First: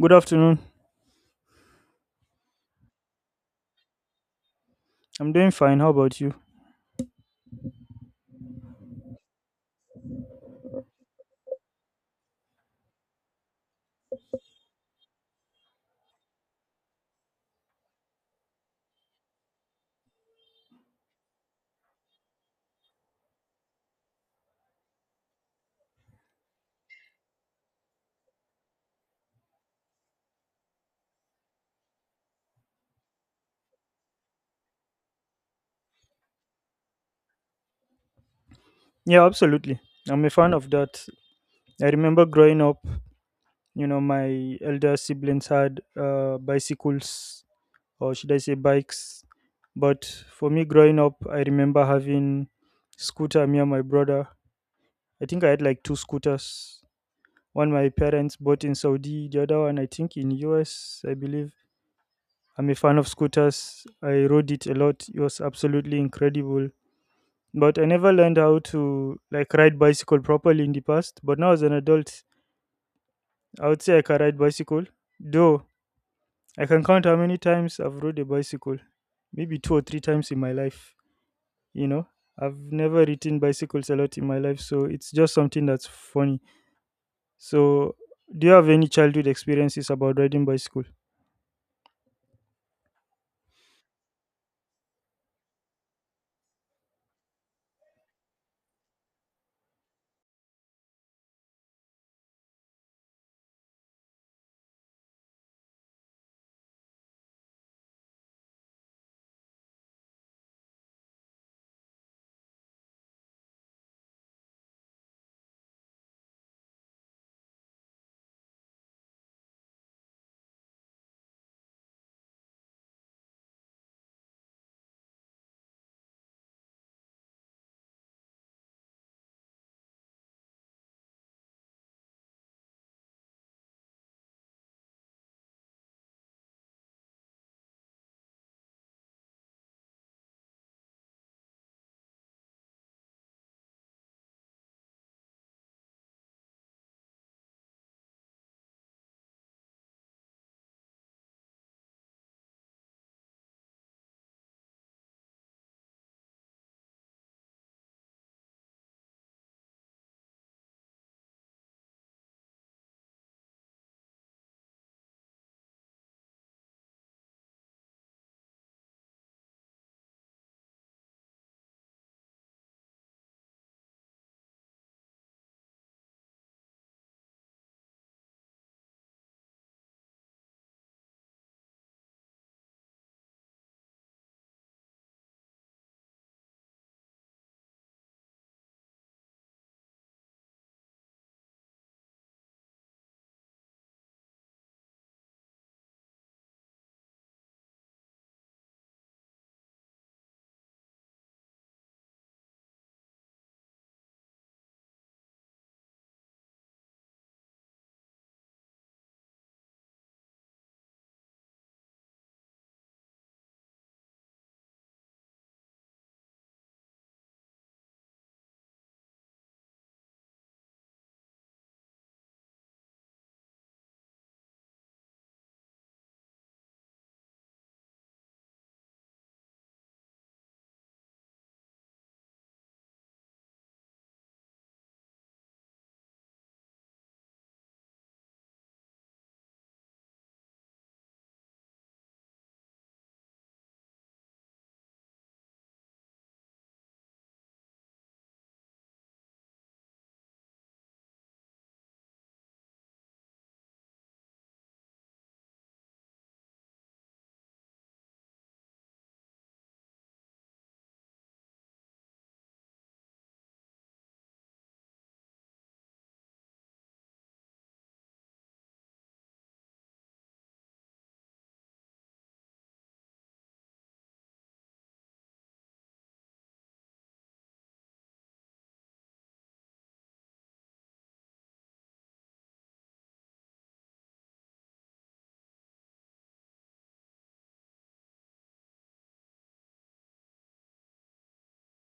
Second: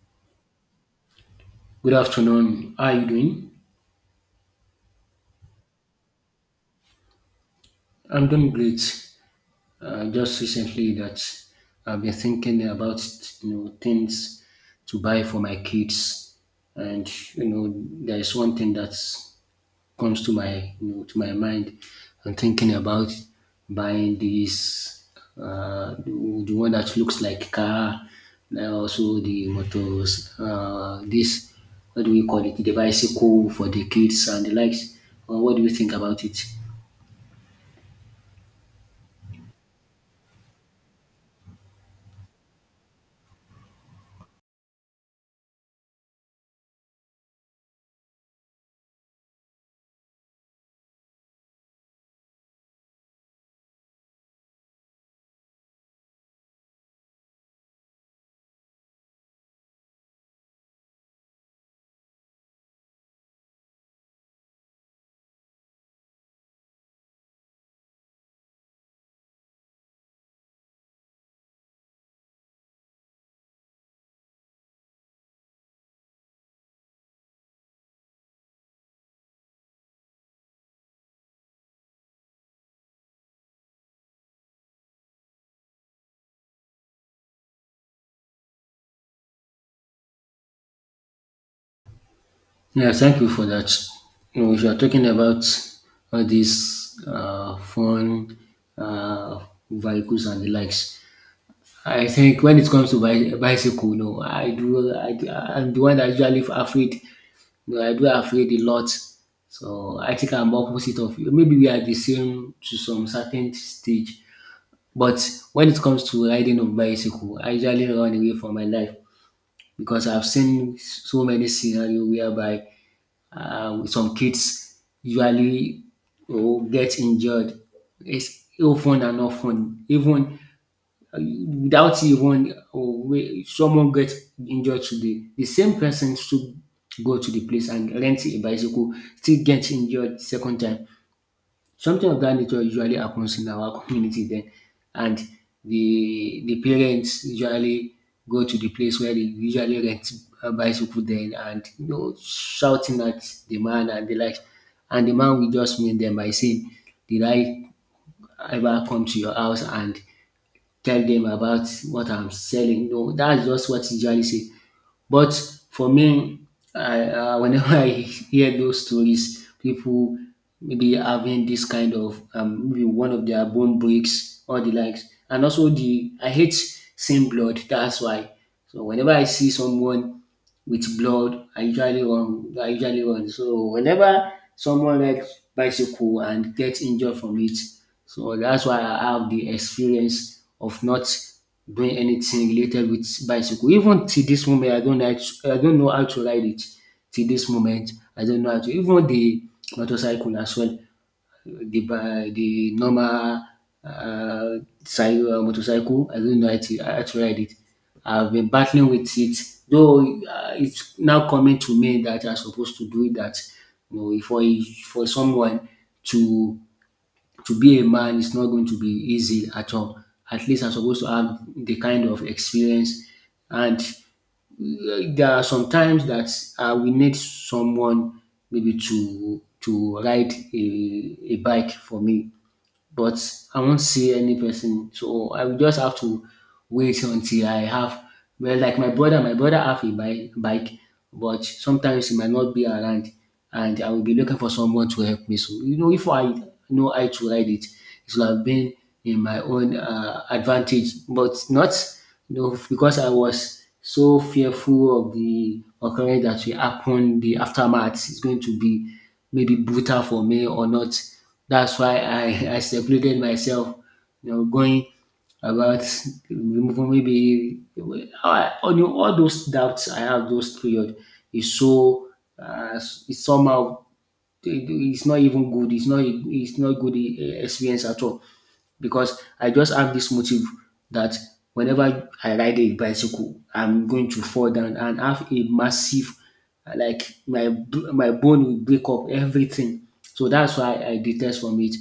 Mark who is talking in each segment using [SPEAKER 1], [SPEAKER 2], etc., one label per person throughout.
[SPEAKER 1] Good afternoon.
[SPEAKER 2] Good afternoon. How are you doing?
[SPEAKER 1] I'm doing fine. How about you?
[SPEAKER 2] I'm doing great. Just recently that I've been thinking about things to buy for my kids, and you know there is one thing that comes to my mind. I'm thinking about buying the one that looks like car, and also the motors. This What do we call it? The bicycle for the kids and the likes. What do you think about it?
[SPEAKER 1] Yeah, absolutely. I'm a fan of that. I remember growing up, you know, my elder siblings had bicycles, or should I say bikes. But for me, growing up, I remember having scooter, me and my brother. I think I had like two scooters. One my parents bought in Saudi, the other one I think in US, I believe. I'm a fan of scooters. I rode it a lot. It was absolutely incredible, but I never learned how to like ride bicycle properly in the past. But now as an adult, I would say I can ride bicycle. Though I can count how many times I've rode a bicycle, maybe two or three times in my life. You know, I've never ridden bicycles a lot in my life, so it's just something that's funny. So, do you have any childhood experiences about riding bicycle?
[SPEAKER 2] Yeah, thank you for that. If you are talking about all these phone uh, vehicles and the likes, I think when it comes to bicycle, no, I'm the one that usually afraid. No, I do afraid a lot. So I think I'm opposite of you. Maybe we are the same to some certain stage. But when it comes to riding of bicycle, I usually run away from my life, because I've seen so many scenarios whereby some kids usually will get injured. It's often and often, even without even, oh, someone get injured today, the same person should go to the place and rent a bicycle, still get injured second time. Something of that nature usually happens in our community then, and the parents usually go to the place where they usually rent a bicycle then, and shouting at the man and the like, and the man will just meet them by saying, "Did I ever come to your house and tell them about what I'm selling?" No, that's just what he usually say. But for me, I whenever I hear those stories, people maybe having this kind of maybe one of their bone breaks or the likes, and also the I hate seeing blood. That's why. So whenever I see someone with blood, I usually run. I usually run. So whenever someone like bicycle and get injured from it. So that's why I have the experience of not doing anything related with bicycle. Even till this moment, I don't like, I don't know how to ride it. Till this moment, I don't know how to. Even the motorcycle as well, the normal uh, motorcycle. I don't know how to ride it. I've been battling with it, though, it's now coming to me that I'm supposed to do that. You know, for a, for someone to to be a man is not going to be easy at all. At least I'm supposed to have the kind of experience, and there are some times that we need someone maybe to ride a bike for me, but I won't see any person. So I will just have to wait until I have. Well, like my brother have a bike, but sometimes he might not be around, and I will be looking for someone to help me. So if I know how to ride it, it would have been in my own advantage, but not, because I was so fearful of the occurrence that will happen. The aftermath is going to be maybe brutal for me or not. That's why I secluded myself, going about removing maybe all those doubts I have those period is so, it's somehow, it's not even good. It's not good, experience at all, because I just have this motive that whenever I ride a bicycle, I'm going to fall down and have a massive, like my bone will break up everything. So that's why I detest from it.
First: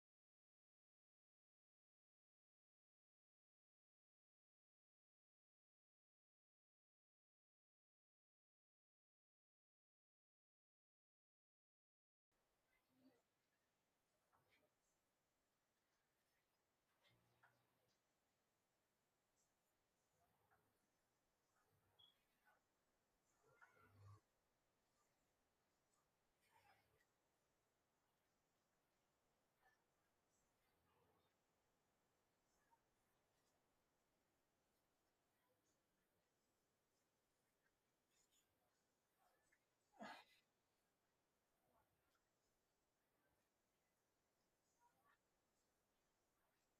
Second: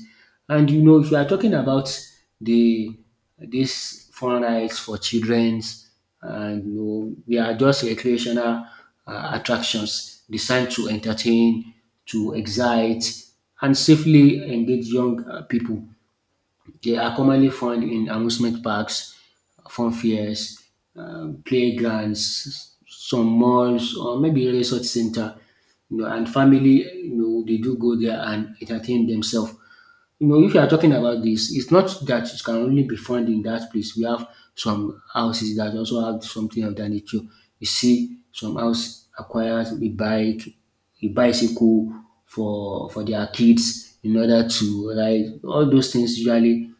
[SPEAKER 2] And if you are talking about the this fun rides for childrens, and they are just recreational attractions designed to entertain, to excite, and safely engage young people. They are commonly found in amusement parks, fun fairs, playgrounds, some malls or maybe resort center. And family, they do go there and entertain themselves. If you are talking about this, it's not that it can only be found in that place. We have some houses that also have something of that nature. You see, some house acquires a bike, a bicycle for their kids in order to ride. All those things usually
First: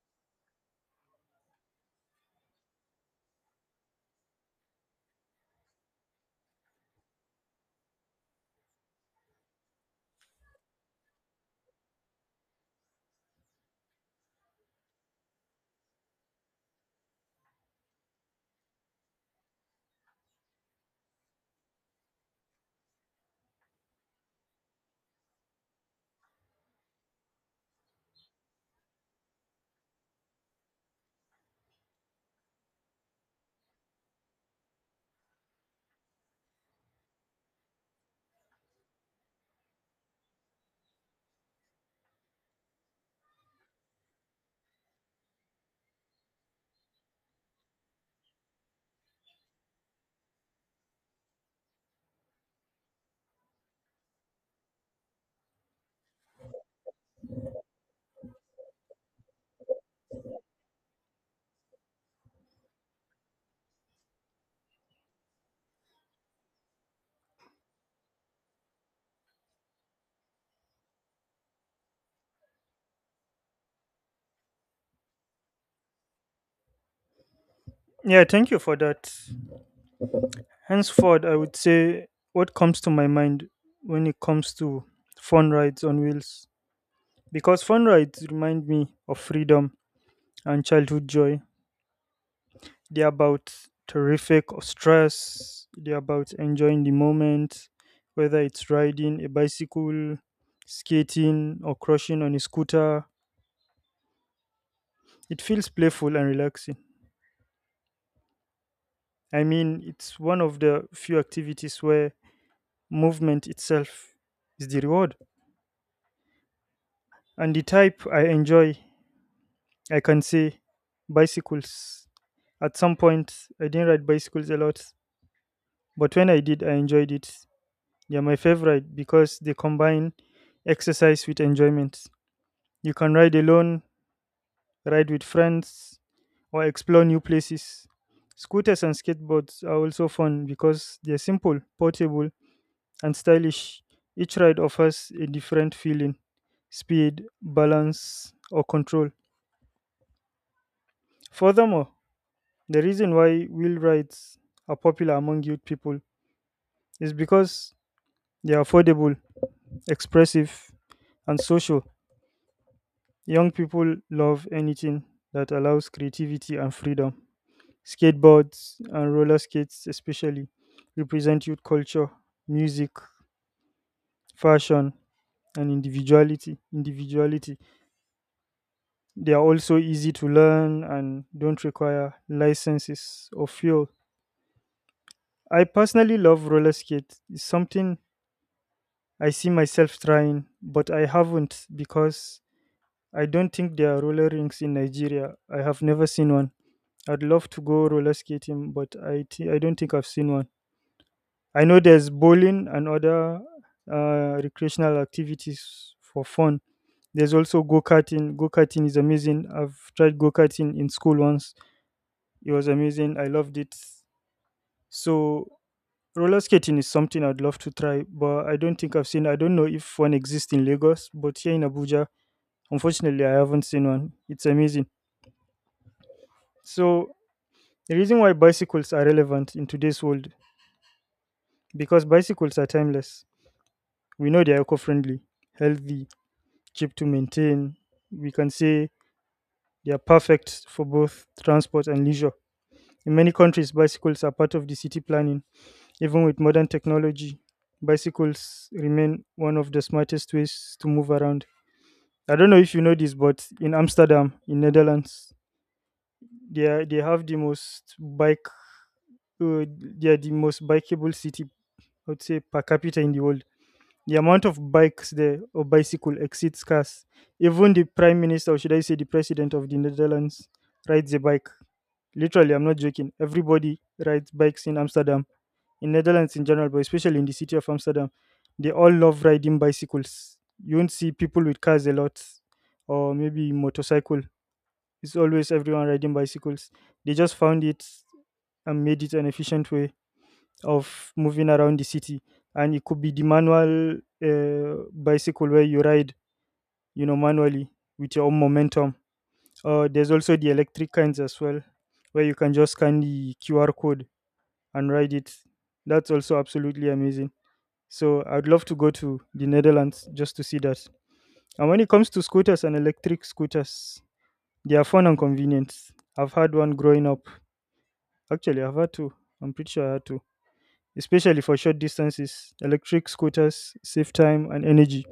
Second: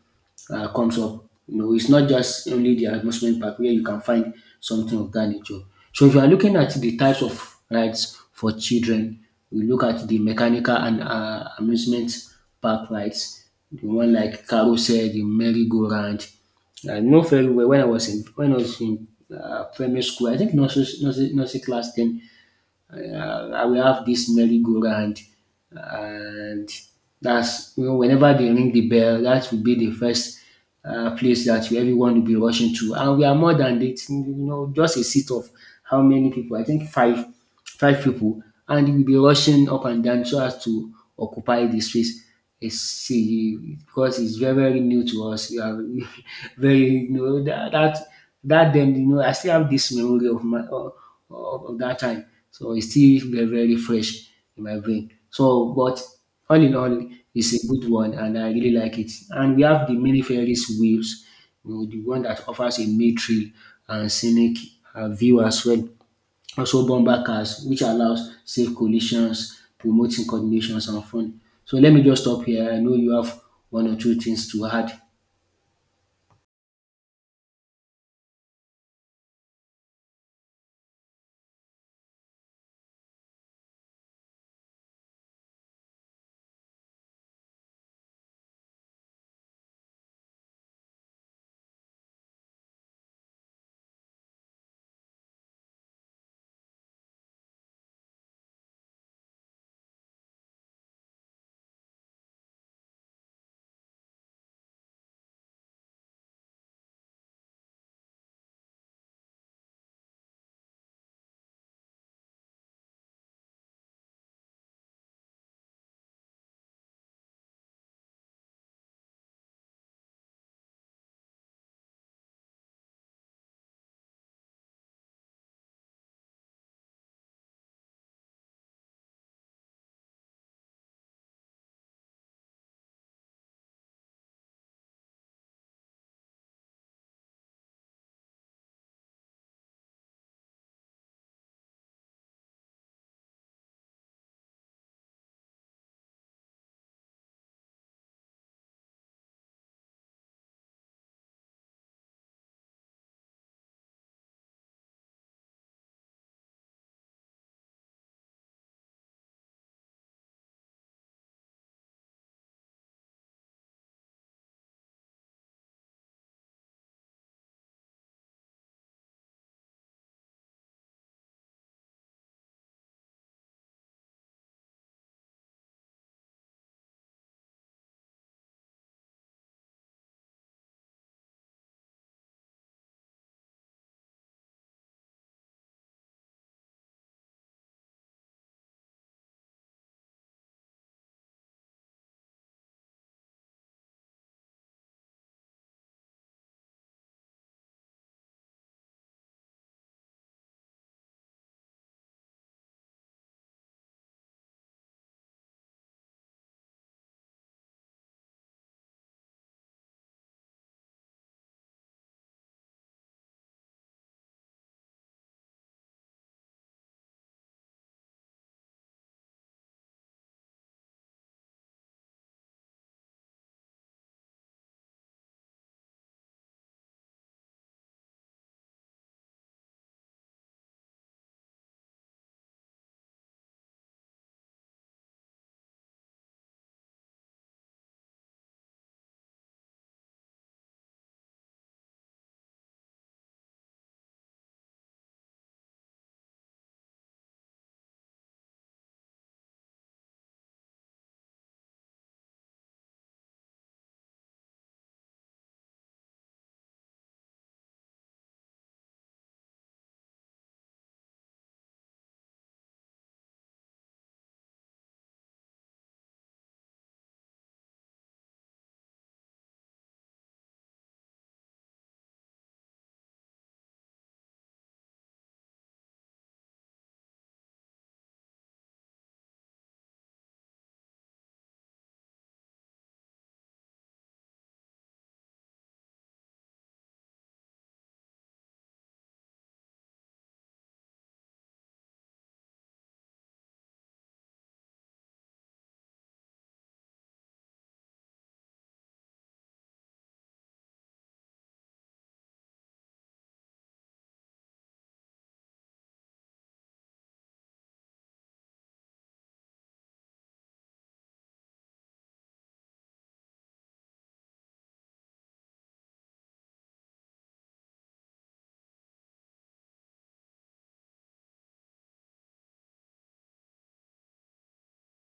[SPEAKER 2] comes up. It's not just only the amusement park where you can find something of that nature. So if you are looking at the types of rides for children, we look at the mechanical and amusement park rides, the one like carousel, the merry-go-round. I know very well when I was in primary school. I think nursery class 10, I will have this merry-go-round, and that's, whenever they ring the bell, that will be the first place that everyone will be rushing to. And we are more than that, just a seat of how many people. I think five people, and we'll be rushing up and down so as to occupy the space. It's see Because it's very very new to us, we are very, that then, I still have this memory of my of that time. So it's still very, very fresh in my brain. So, but all in all, it's a good one, and I really like it. And we have the mini Ferris wheels, the one that offers a mid trail and scenic view as well. Also, bumper cars, which allows safe collisions, promoting coordinations and fun. So let me just stop here. I know you have one or two things to add.
[SPEAKER 1] Yeah, thank you for that. Henceforth, I would say what comes to my mind when it comes to fun rides on wheels. Because fun rides remind me of freedom and childhood joy. They're about terrific or stress. They're about enjoying the moment, whether it's riding a bicycle, skating, or crushing on a scooter. It feels playful and relaxing. I mean, it's one of the few activities where movement itself is the reward. And the type I enjoy, I can say bicycles. At some point, I didn't ride bicycles a lot, but when I did, I enjoyed it. They're my favorite because they combine exercise with enjoyment. You can ride alone, ride with friends, or explore new places. Scooters and skateboards are also fun because they're simple, portable, and stylish. Each ride offers a different feeling: speed, balance, or control. Furthermore, the reason why wheel rides are popular among youth people is because they are affordable, expressive, and social. Young people love anything that allows creativity and freedom. Skateboards and roller skates, especially, represent youth culture, music, fashion, and individuality. Individuality. They are also easy to learn and don't require licenses or fuel. I personally love roller skates. It's something I see myself trying, but I haven't because I don't think there are roller rinks in Nigeria. I have never seen one. I'd love to go roller skating, but I don't think I've seen one. I know there's bowling and other recreational activities for fun. There's also go karting. Go karting is amazing. I've tried go karting in school once. It was amazing. I loved it. So roller skating is something I'd love to try, but I don't think I've seen. I don't know if one exists in Lagos, but here in Abuja, unfortunately, I haven't seen one. It's amazing. So the reason why bicycles are relevant in today's world. Because bicycles are timeless. We know they're eco friendly, healthy, cheap to maintain. We can say they are perfect for both transport and leisure. In many countries, bicycles are part of the city planning. Even with modern technology, bicycles remain one of the smartest ways to move around. I don't know if you know this, but in Amsterdam, in Netherlands, they have the most bike. Uh, they are the most bikeable city, I would say, per capita in the world. The amount of bikes there or bicycle exceeds cars. Even the prime minister, or should I say the president of the Netherlands, rides a bike. Literally, I'm not joking. Everybody rides bikes in Amsterdam, in Netherlands in general, but especially in the city of Amsterdam. They all love riding bicycles. You won't see people with cars a lot, or maybe motorcycle. It's always everyone riding bicycles. They just found it and made it an efficient way of moving around the city, and it could be the manual bicycle where you ride, you know, manually with your own momentum. There's also the electric kinds as well, where you can just scan the QR code and ride it. That's also absolutely amazing. So I'd love to go to the Netherlands just to see that. And when it comes to scooters and electric scooters, they are fun and convenient. I've had one growing up. Actually, I've had two. I'm pretty sure I had two, especially for short distances. Electric scooters save time and energy,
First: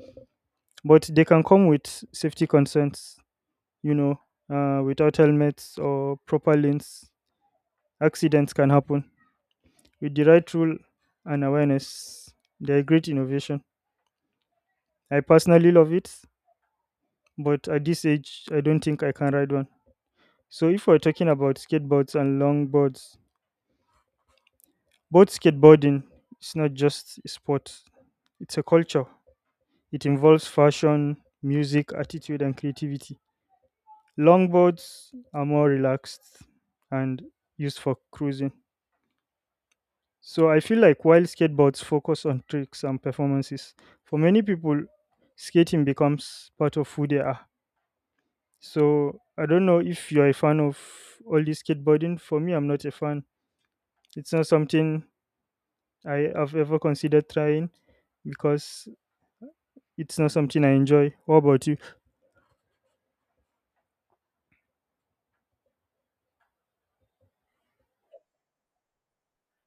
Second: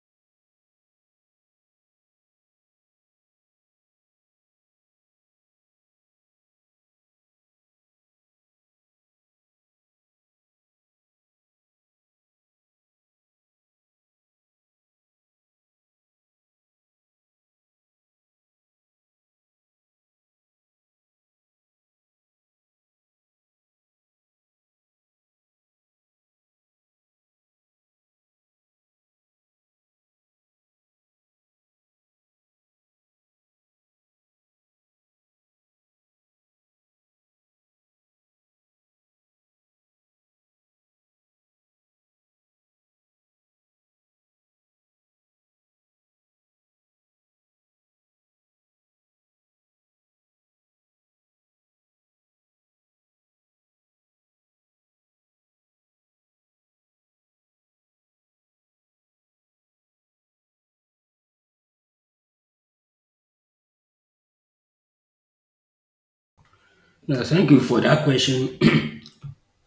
[SPEAKER 1] but they can come with safety concerns, you know, without helmets or proper lanes. Accidents can happen. With the right rule and awareness, they're a great innovation. I personally love it, but at this age, I don't think I can ride one. So, if we're talking about skateboards and longboards, both skateboarding is not just a sport, it's a culture. It involves fashion, music, attitude, and creativity. Longboards are more relaxed and used for cruising. So I feel like while skateboards focus on tricks and performances, for many people, skating becomes part of who they are. So I don't know if you're a fan of all this skateboarding. For me, I'm not a fan. It's not something I have ever considered trying because it's not something I enjoy. What about you?
[SPEAKER 2] Yeah, thank you for that question.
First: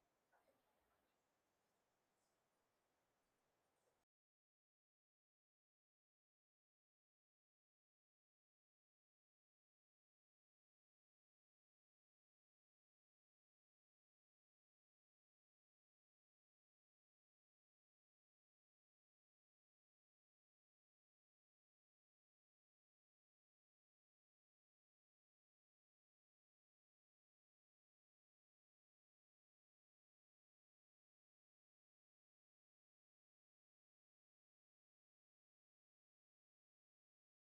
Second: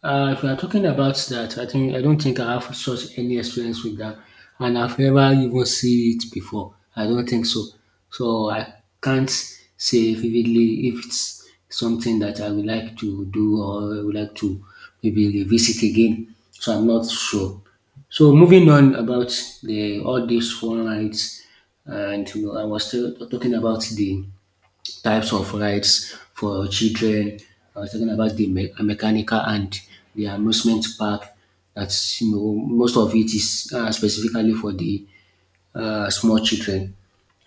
[SPEAKER 2] If we are talking about that, I don't think I have such any experience with that, and I've never even seen it before. I don't think so. So I can't say vividly if it's something that I would like to do, or I would like to maybe revisit again. So I'm not sure. So moving on about the all these phone rights, and I was still talking about the types of rides for children. I was talking about the mechanical and the amusement park. That's, most of it is specifically for the small children.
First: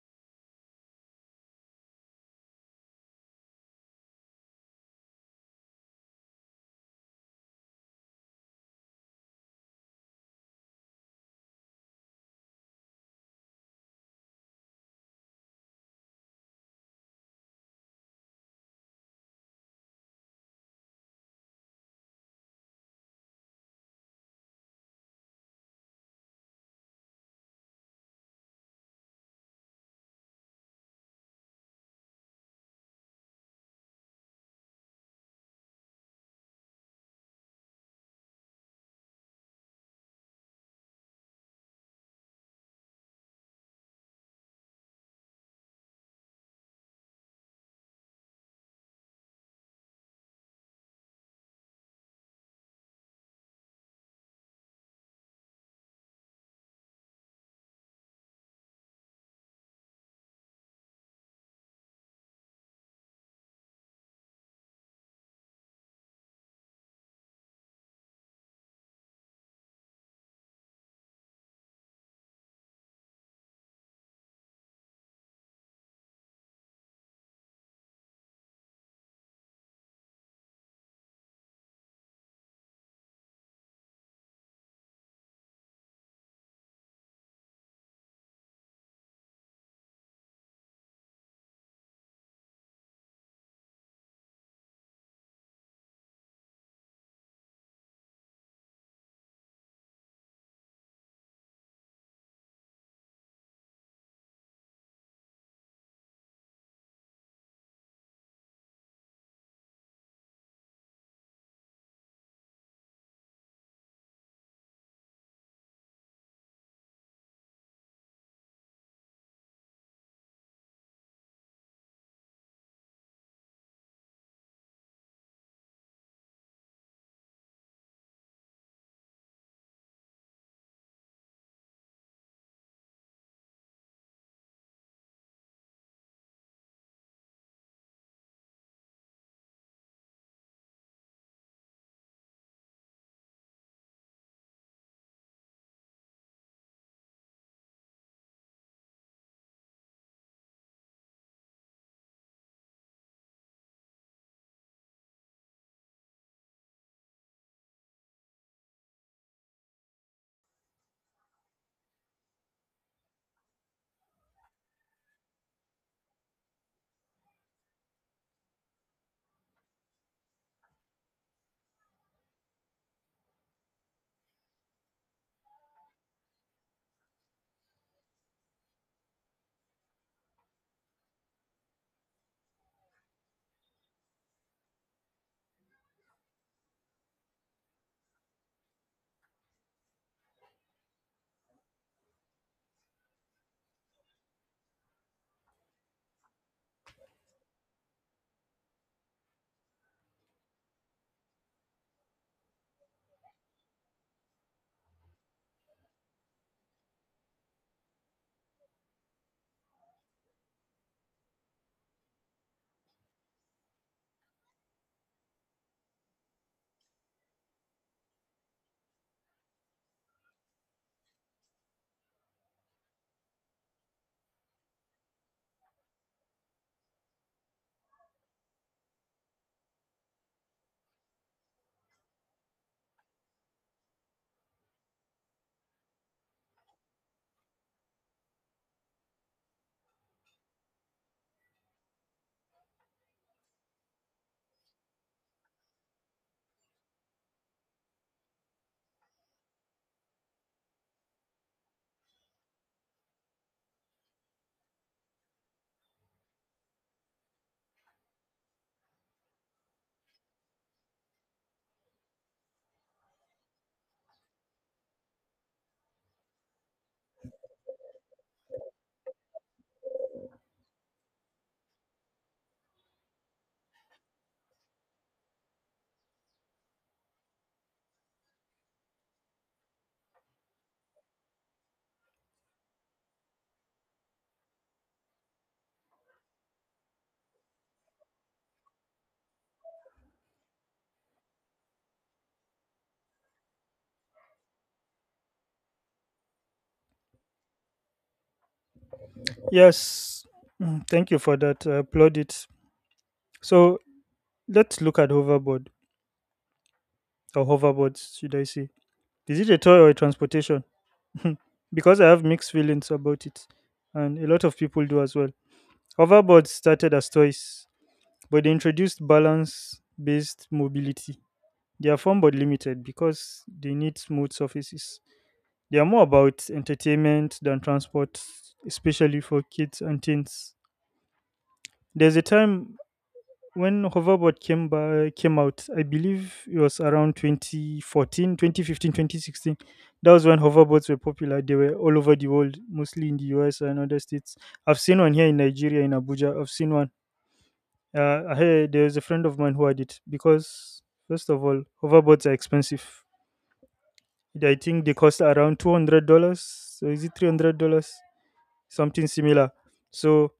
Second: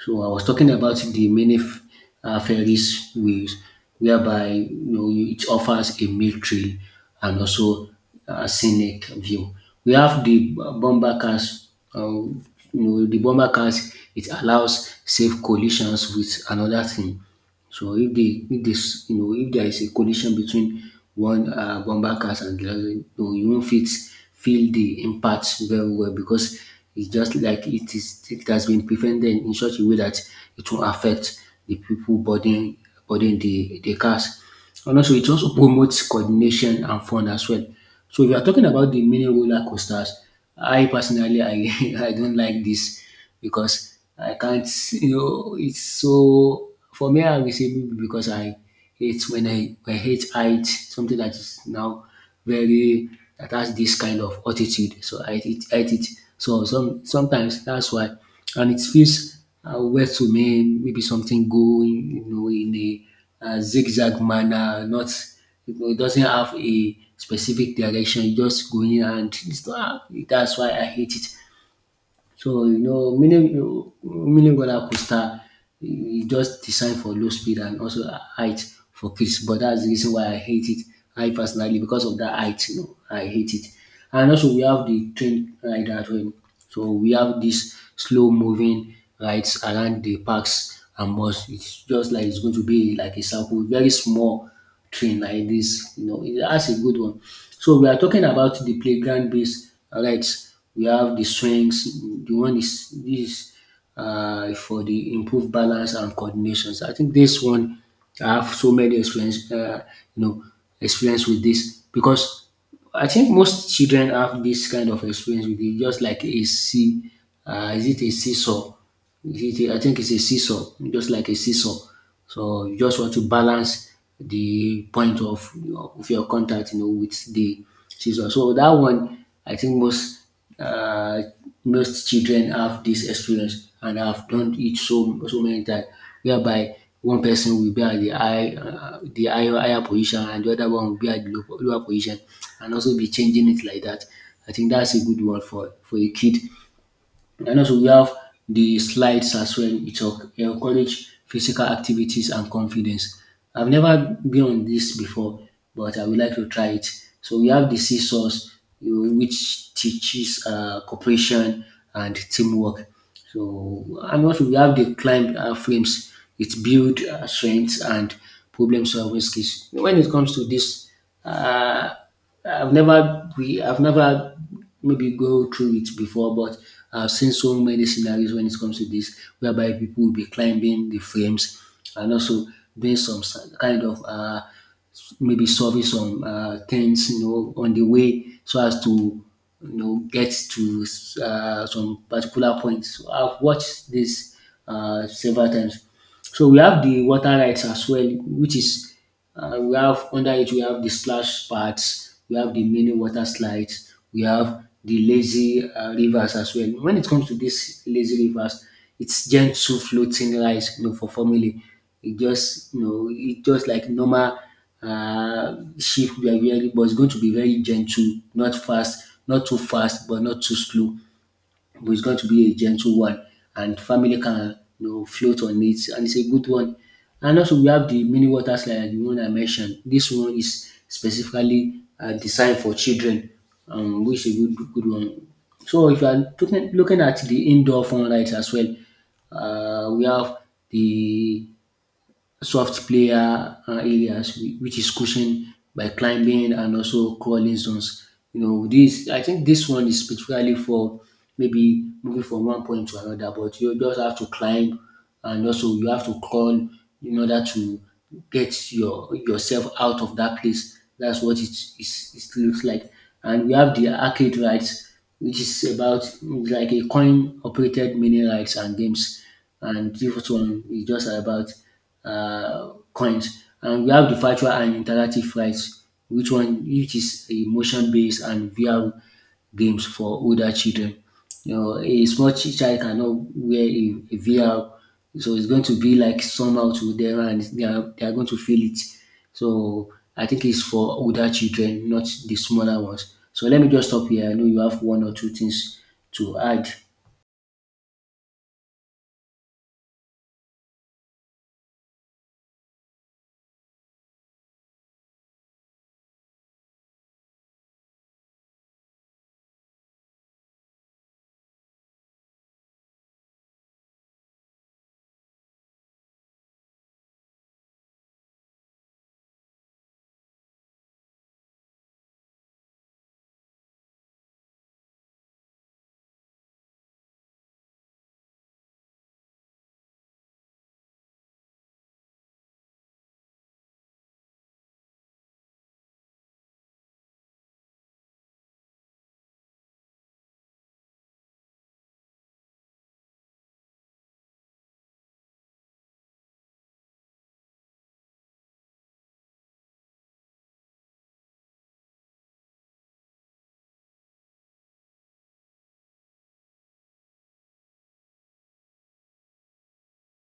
[SPEAKER 2] So I was talking about the mini ferries wheels, whereby, it offers a meal trail and also a scenic view. We have the bomber cars. Um, you know the bomber cars. It allows safe collisions with another thing. So if the if this you know if there is a collision between one, bumper cars and the other, you won't fit feel the impact very well, because it's just like it has been prevented in such a way that it will affect the people boarding the cars. And also it also promotes coordination and fun as well. So if you are talking about the mini roller coasters, I personally I, I don't like this, because I can't, it's so, for me I will say maybe because I hate height, something that is now very, that has this kind of altitude. So I hate it, hate it. So sometimes that's why, and it feels weird to me, maybe something going, in a zigzag manner, not, it doesn't have a specific direction, it's just going and it's not, that's why I hate it. So, meaning roller coaster e just designed for low speed and also height for kids, but that's the reason why I hate it. I personally, because of that height, I hate it. And also, we have the train ride as well. So we have these slow moving rides around the parks and bus. It's just like it's going to be like a circle, very small train like this. That's a good one. So we are talking about the playground based rights. We have the swings. The one is this is For the improved balance and coordinations. I think this one I have so many experience. You know, Experience with this, because I think most children have this kind of experience with it, just like a sea. Is it a seesaw? I think it's a seesaw, just like a seesaw. So you just want to balance the point of your contact, with the seesaw. So that one, I think most uh, most children have this experience and I've done it so many times whereby one person will be at the higher position and the other one will be at the lower position and also be changing it like that. I think that's a good one for a kid, and also we have the slides as well, which encourage physical activities and confidence. I've never been on this before, but I would like to try it. So we have the seesaws, you which teaches cooperation and teamwork. So and also we have the climb frames. It builds strength and problem solving skills. When it comes to this, uh, I've never maybe go through it before, but I've seen so many scenarios when it comes to this, whereby people will be climbing the frames and also doing kind of maybe solving some things, on the way so as to, get to some particular points. So I've watched this several times. So we have the water rights as well, which is we have the splash pads, we have the mini water slides, we have the lazy rivers as well. When it comes to these lazy rivers, it's gentle floating rice, for family. It just it just like normal ship we are wearing, but it's going to be very gentle, not fast, not too fast, but not too slow. But it's going to be a gentle one, and family can float on it, and it's a good one. And also we have the mini water slide, the one I mentioned. This one is specifically designed for children, which is a good one. So if you are looking at the indoor fun rides as well, we have the soft player areas which is cushioned by climbing and also crawling zones. You know, this I think this one is specifically for maybe moving from one point to another, but you just have to climb and also you have to crawl in order to get yourself out of that place. That's what it looks like. And we have the arcade rights, which is about like a coin operated mini rights and games. And this one is just about coins. And we have the virtual and interactive rights, which is a motion based and VR games for older children. You know, a small child cannot wear a, VR, so it's going to be like somehow to them, and they are going to feel it. So I think it's for older children, not the smaller ones. So let me just stop here. I know you have one or two things to add.
[SPEAKER 1] Yes, thank you for that. I applaud it. So let's look at hoverboard, or hoverboards, should I say? Is it a toy or a transportation? Because I have mixed feelings about it, and a lot of people do as well. Hoverboards started as toys, but they introduced balance based mobility. They are fun but limited because they need smooth surfaces. They are more about entertainment than transport, especially for kids and teens. There's a time when hoverboard came out, I believe it was around 2014, 2015, 2016. That was when hoverboards were popular. They were all over the world, mostly in the US and other states. I've seen one here in Nigeria, in Abuja. I've seen one. I heard there was a friend of mine who had it because, first of all, hoverboards are expensive. I think they cost around $200. So is it $300? Something similar. So,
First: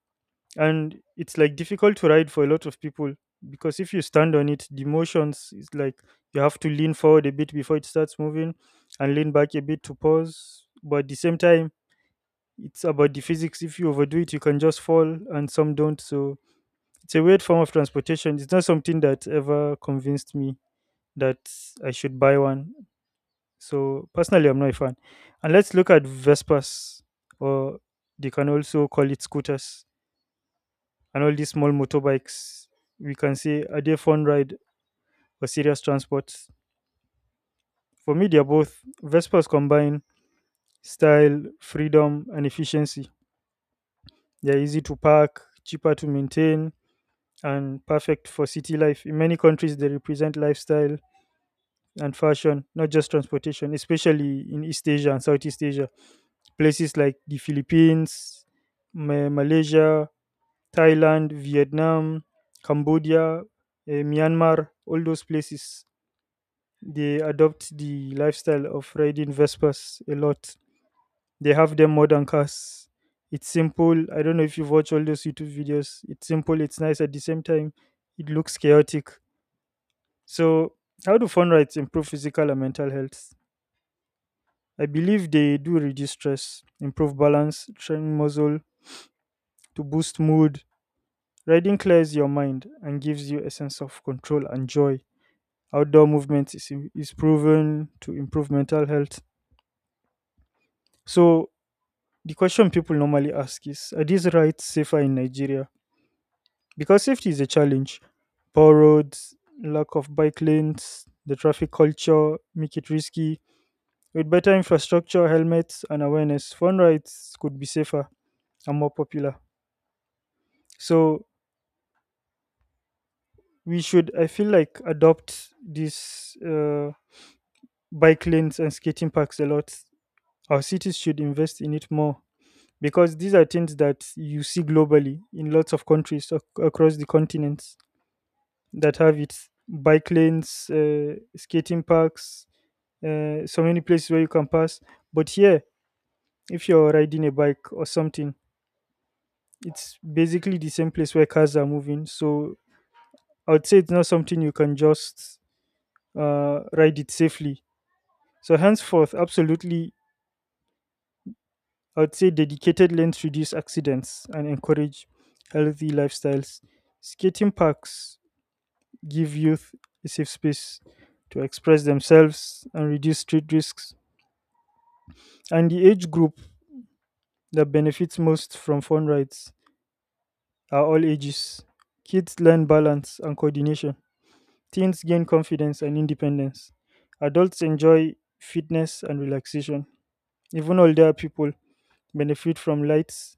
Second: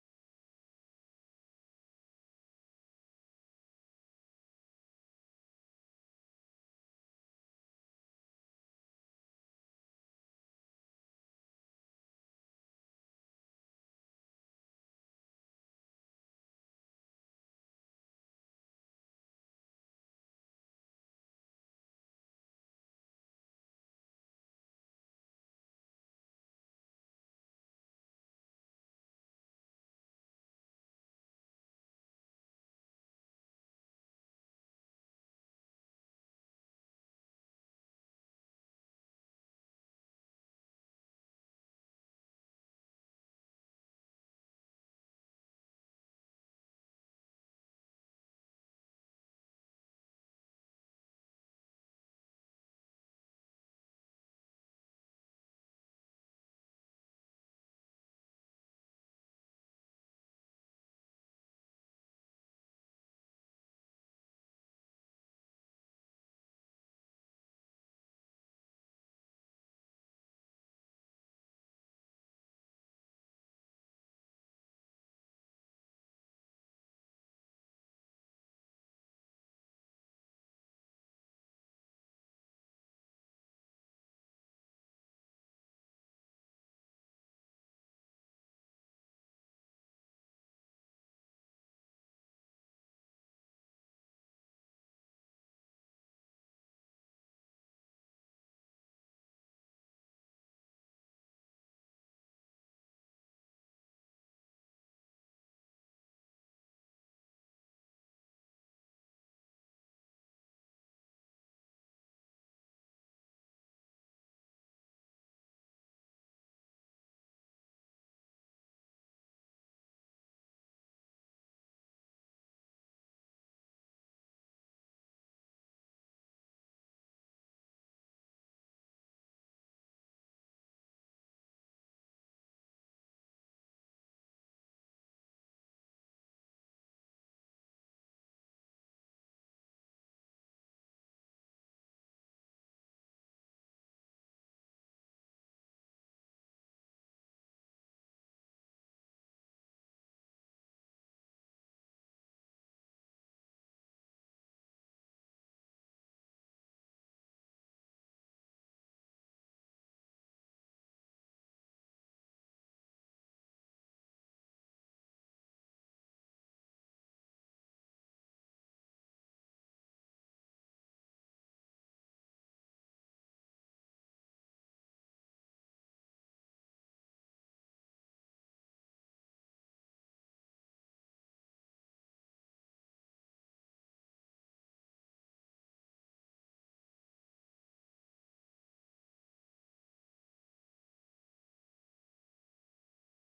[SPEAKER 1] and it's like difficult to ride for a lot of people, because if you stand on it, the motions is like you have to lean forward a bit before it starts moving, and lean back a bit to pause. But at the same time, it's about the physics. If you overdo it, you can just fall, and some don't. So it's a weird form of transportation. It's not something that ever convinced me that I should buy one. So personally, I'm not a fan. And let's look at Vespas, or they can also call it scooters. And all these small motorbikes, we can say, are they fun ride or serious transport? For me, they're both. Vespas combine style, freedom, and efficiency. They're easy to park, cheaper to maintain, and perfect for city life. In many countries, they represent lifestyle and fashion, not just transportation, especially in East Asia and Southeast Asia. Places like the Philippines, Malaysia, Thailand, Vietnam, Cambodia, Myanmar, all those places. They adopt the lifestyle of riding Vespas a lot. They have them more than cars. It's simple. I don't know if you've watched all those YouTube videos. It's simple, it's nice at the same time. It looks chaotic. So, how do fun rides improve physical and mental health? I believe they do reduce stress, improve balance, train muscle, to boost mood. Riding clears your mind and gives you a sense of control and joy. Outdoor movement is proven to improve mental health. So, the question people normally ask is: are these rights safer in Nigeria? Because safety is a challenge. Poor roads, lack of bike lanes, the traffic culture make it risky. With better infrastructure, helmets, and awareness, phone rides could be safer and more popular. So we should, I feel like, adopt these bike lanes and skating parks a lot. Our cities should invest in it more because these are things that you see globally in lots of countries across the continents that have its bike lanes, skating parks, so many places where you can pass. But here, if you're riding a bike or something, it's basically the same place where cars are moving. So I would say it's not something you can just ride it safely. So henceforth, absolutely, I would say dedicated lanes reduce accidents and encourage healthy lifestyles. Skating parks give youth a safe space to express themselves and reduce street risks. And the age group that benefits most from fun rides are all ages. Kids learn balance and coordination, teens gain confidence and independence, adults enjoy fitness and relaxation. Even older people benefit from lights,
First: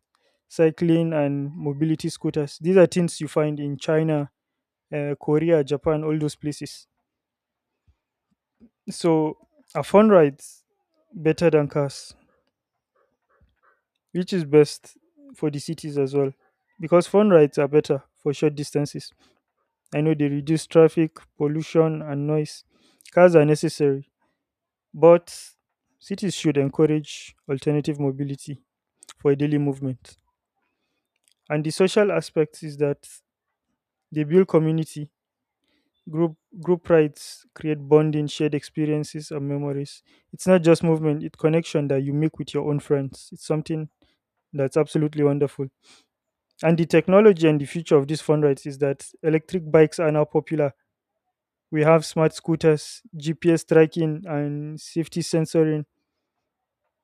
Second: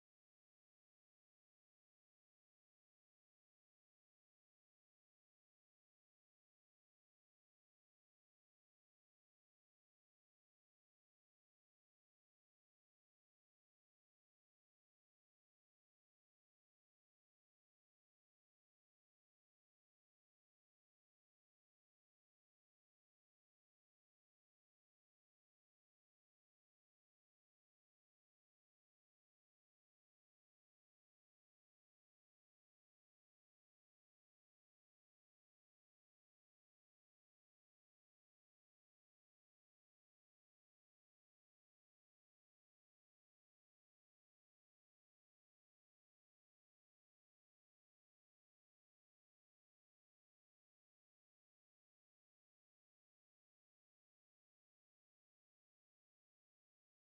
[SPEAKER 1] cycling, and mobility scooters. These are things you find in China, Korea, Japan, all those places. So, are fun rides better than cars? Which is best for the cities as well, because phone rides are better for short distances. I know they reduce traffic, pollution, and noise. Cars are necessary, but cities should encourage alternative mobility for daily movement. And the social aspect is that they build community. Group rides create bonding, shared experiences, and memories. It's not just movement; it's connection that you make with your own friends. It's something that's absolutely wonderful. And the technology and the future of this fundraise is that electric bikes are now popular. We have smart scooters, GPS tracking, and safety sensoring.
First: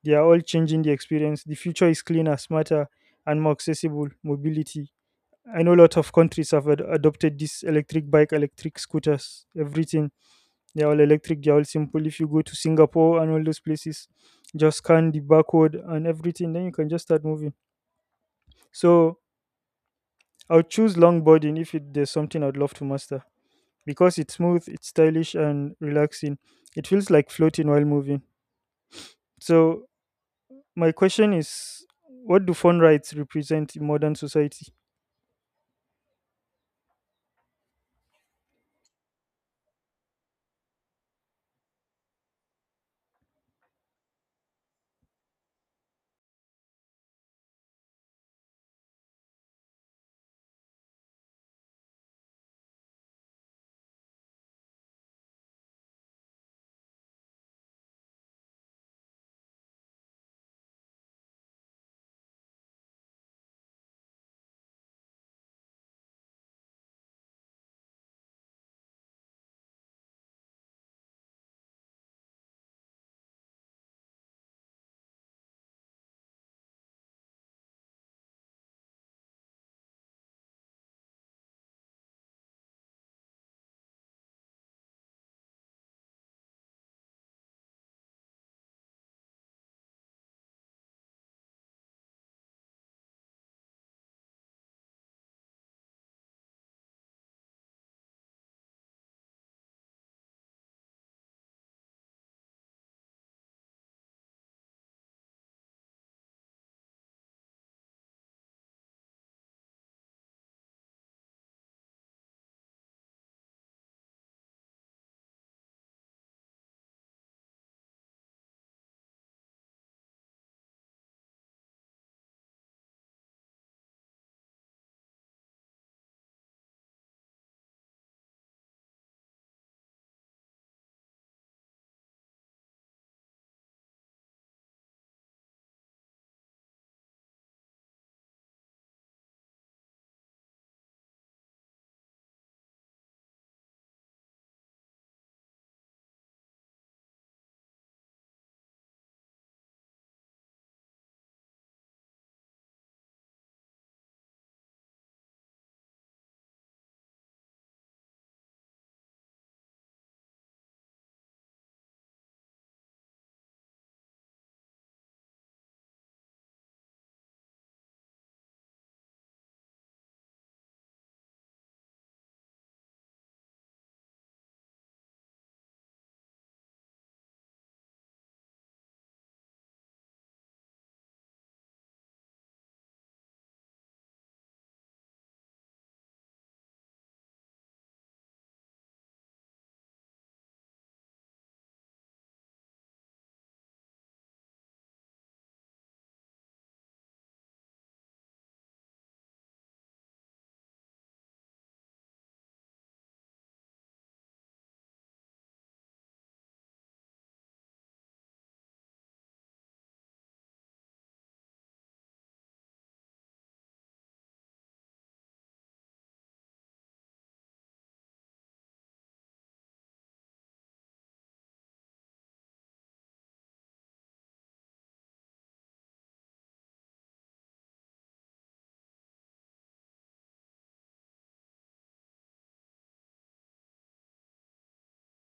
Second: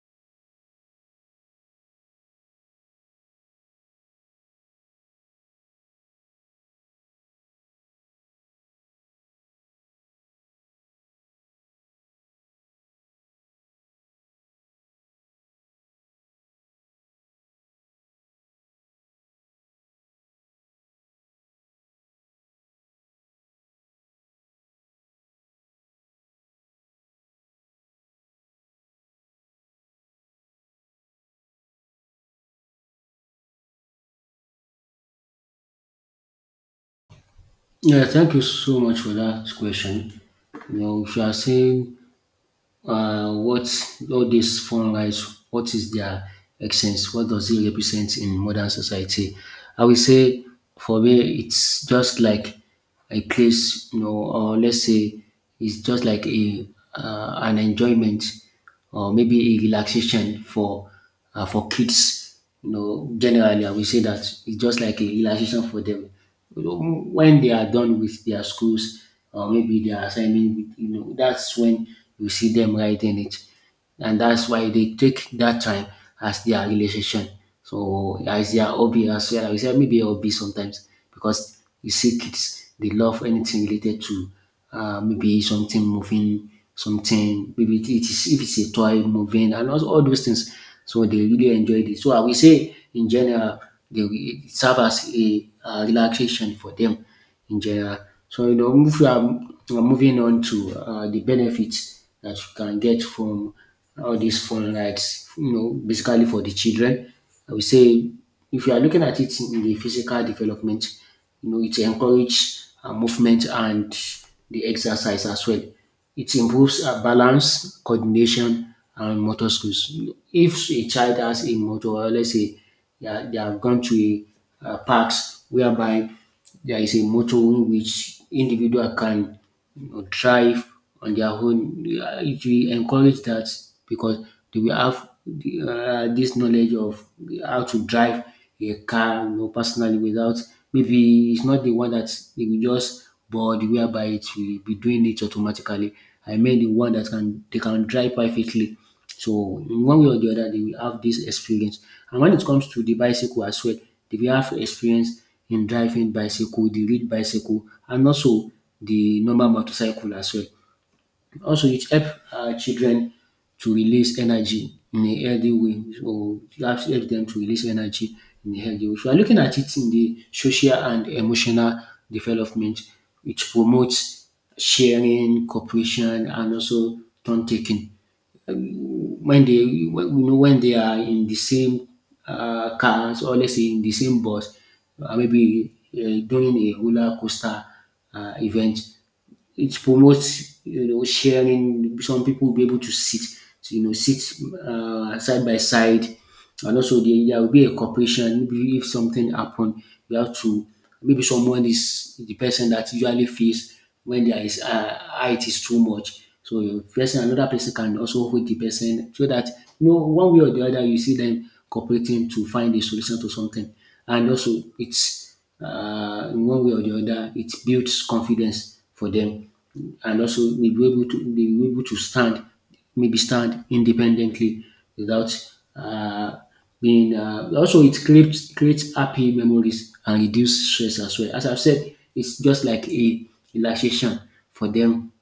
[SPEAKER 1] They are all changing the experience. The future is cleaner, smarter, and more accessible mobility. I know a lot of countries have adopted this electric bike, electric scooters, everything. They're all electric, they're all simple. If you go to Singapore and all those places, just scan the barcode and everything, then you can just start moving. So I'll choose longboarding if it, there's something I'd love to master, because it's smooth, it's stylish, and relaxing. It feels like floating while moving. So, my question is: what do phone rights represent in modern society?
[SPEAKER 2] Yeah, thank you so much for that question. You know, if you are saying what all these phone fungus, what is their essence, what does it represent in modern society. I will say for me, it's just like a place, you know, or let's say it's just like a an enjoyment or maybe a relaxation for kids. You know, generally, I will say that it's just like a relaxation for them. You know, when they are done with their schools or maybe their assignment, you know, that's when you see them writing it, and that's why they take that time as their relaxation. So as their hobby as well. I will say maybe a hobby sometimes because you see kids they love anything related to maybe something moving, something maybe it it is if it's a toy moving and also all those things. So they really enjoyed it. So I will say in general it serve as a relaxation for them in general. So, you know, if we are moving on to the benefits that you can get from all these phone rights, you know, basically for the children, I would say if you are looking at it in the physical development, you know, it encourages movement and the exercise as well. It improves balance, coordination, and motor skills. If a child has a motor, or let's say they have gone to a parks whereby there is a motor in which individual can, you know, drive on their own, it will encourage that because they will have the, this knowledge of how to drive a car, you know, personally without maybe it's not the one that they will just but whereby it will be doing it automatically. I mean the one that can they can drive perfectly. So in one way or the other, they will have this experience. And when it comes to the bicycle as well, they will have experience in driving bicycle, the read bicycle, and also the normal motorcycle as well. Also it help children to release energy in a healthy way. So that help dem to release energy in a healthy way. If you are looking at it in the social and emotional development, it promotes sharing, cooperation, and also turn taking. When they when you know when they are in the same cars or let's say in the same bus, maybe during a roller coaster event, it promotes, you know, sharing. Some people will be able to sit, you know, sit side by side, and also there will be a cooperation. Maybe if something happen, you have to, maybe someone is the person that usually feels when there is height is too much. So the person another person can also hold the person so that, you know, one way or the other you see dem cooperating to find a solution to something, and also it's in one way or the other, it builds confidence for them, and also they be able to stand, maybe stand independently without being. Also, it creates happy memories and reduce stress as well. As I've said, it's just like a relaxation for them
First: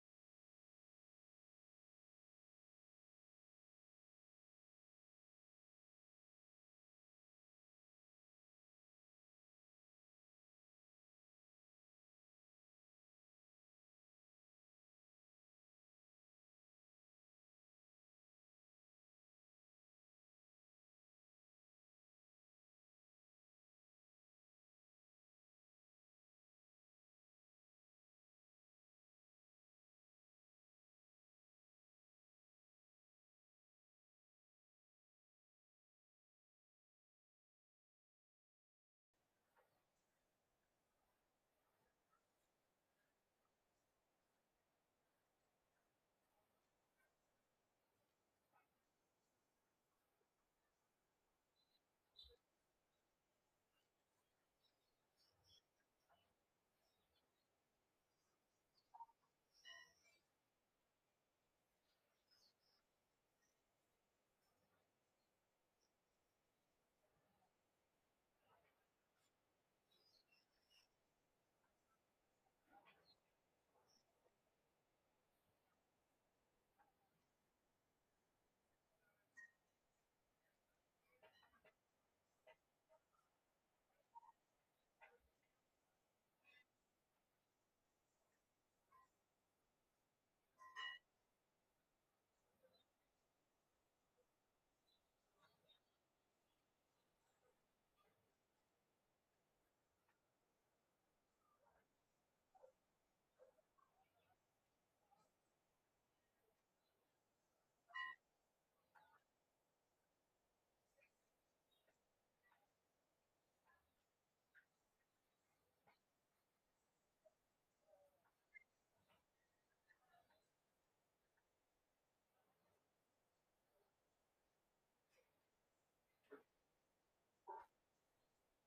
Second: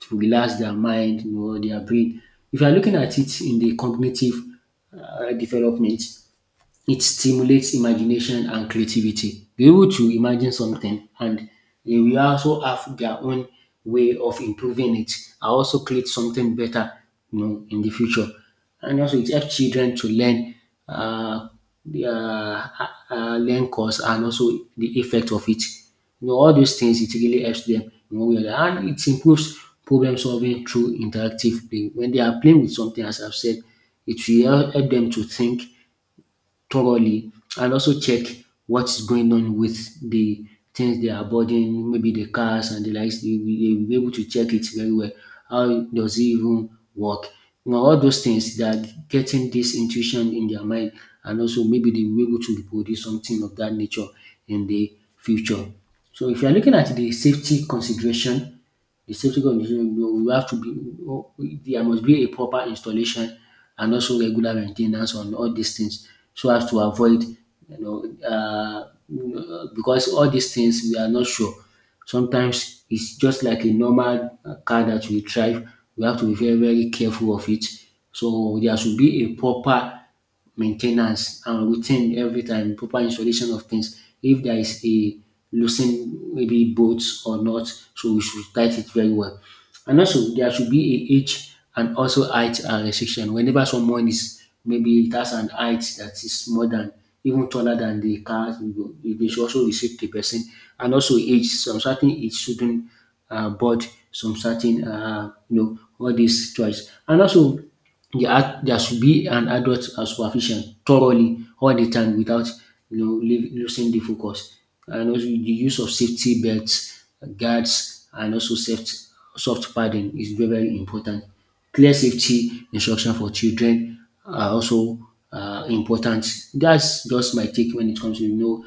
[SPEAKER 2] to relax their mind, you know, their brain. If you are looking at it in the cognitive development, it stimulates imagination and creativity. They're able to imagine something, and they will also have their own way of improving it. I also create something better, you know, in the future. And also it helps children to learn uh, the, uh, learn cause and also the effect of it. You know, all those things it really helps them, you know, way, and it improves problem solving through interactive play. When they are playing with something, as I've said, it will help them to think thoroughly and also check what's going on with the things they are boarding, maybe the cars and the likes. They will be able to check it very well. How does it even work? You know, all those things they are getting this intuition in their mind, and also maybe they will be able to reproduce something of that nature in the future. So if you are looking at the safety consideration, the safety condition you you have to be there must be a proper installation and also regular maintenance on all these things so as to avoid, you know, uh, because all these things we are not sure. Sometimes it's just like a normal car that we drive, we have to be very careful of it. So there should be a proper maintenance ten ance and routine every time, proper installation of things. If there is a loosened maybe bolts or not, so we should tight it very well. And also there should be a age and also height and restriction. Whenever someone is maybe it has an height that is more than even taller than the car, they should also restrict the person. And also age, some certain age shouldn't board some certain you know all these choice. And also there should be an adult supervision thoroughly all the time without, you know, losing the focus. And also the use of safety belts, guards, and also soft padding is very important. Clear safety instruction for children are also important. That's just my take when it comes to, you know.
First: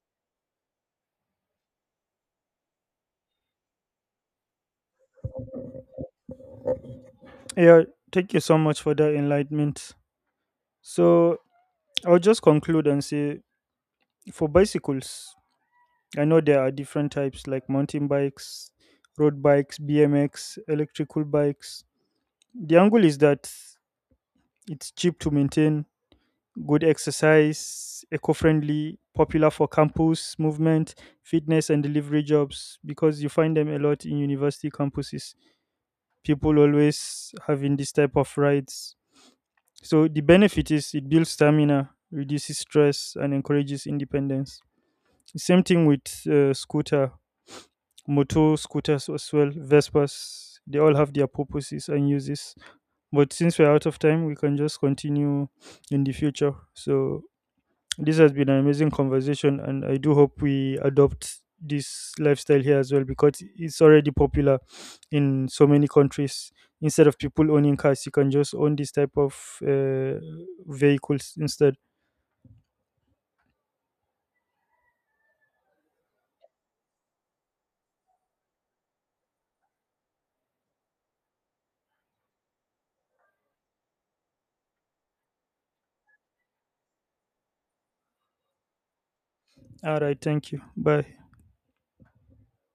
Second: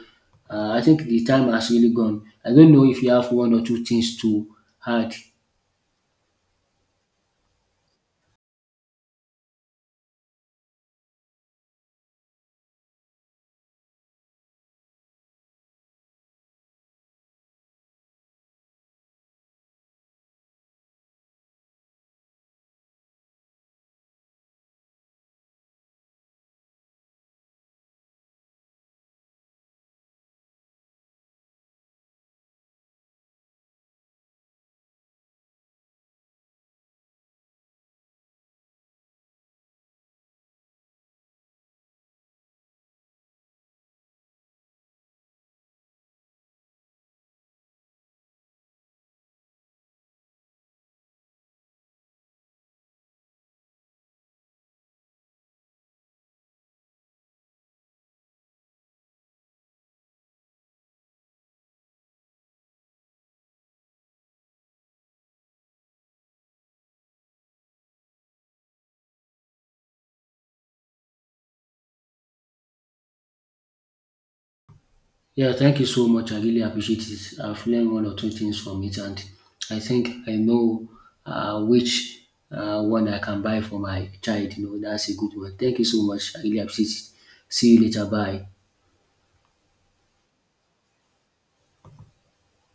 [SPEAKER 2] I think the time has really gone. I don't know if you have one or two things to add.
[SPEAKER 1] Yeah, thank you so much for that enlightenment. So, I'll just conclude and say for bicycles, I know there are different types like mountain bikes, road bikes, BMX, electrical bikes. The angle is that it's cheap to maintain, good exercise, eco-friendly, popular for campus movement, fitness and delivery jobs because you find them a lot in university campuses. People always having this type of rides. So the benefit is it builds stamina, reduces stress and encourages independence. Same thing with scooter, motor scooters as well, Vespas. They all have their purposes and uses. But since we're out of time, we can just continue in the future. So this has been an amazing conversation, and I do hope we adopt this lifestyle here as well because it's already popular in so many countries. Instead of people owning cars, you can just own this type of uh, vehicles instead.
[SPEAKER 2] Yeah, thank you so much. I really appreciate it. I've learned one or two things from it, and I think I know which one I can buy for my child. You know, that's a good one. Thank you so much. I really appreciate it. See you later. Bye.
[SPEAKER 1] All right, thank you. Bye.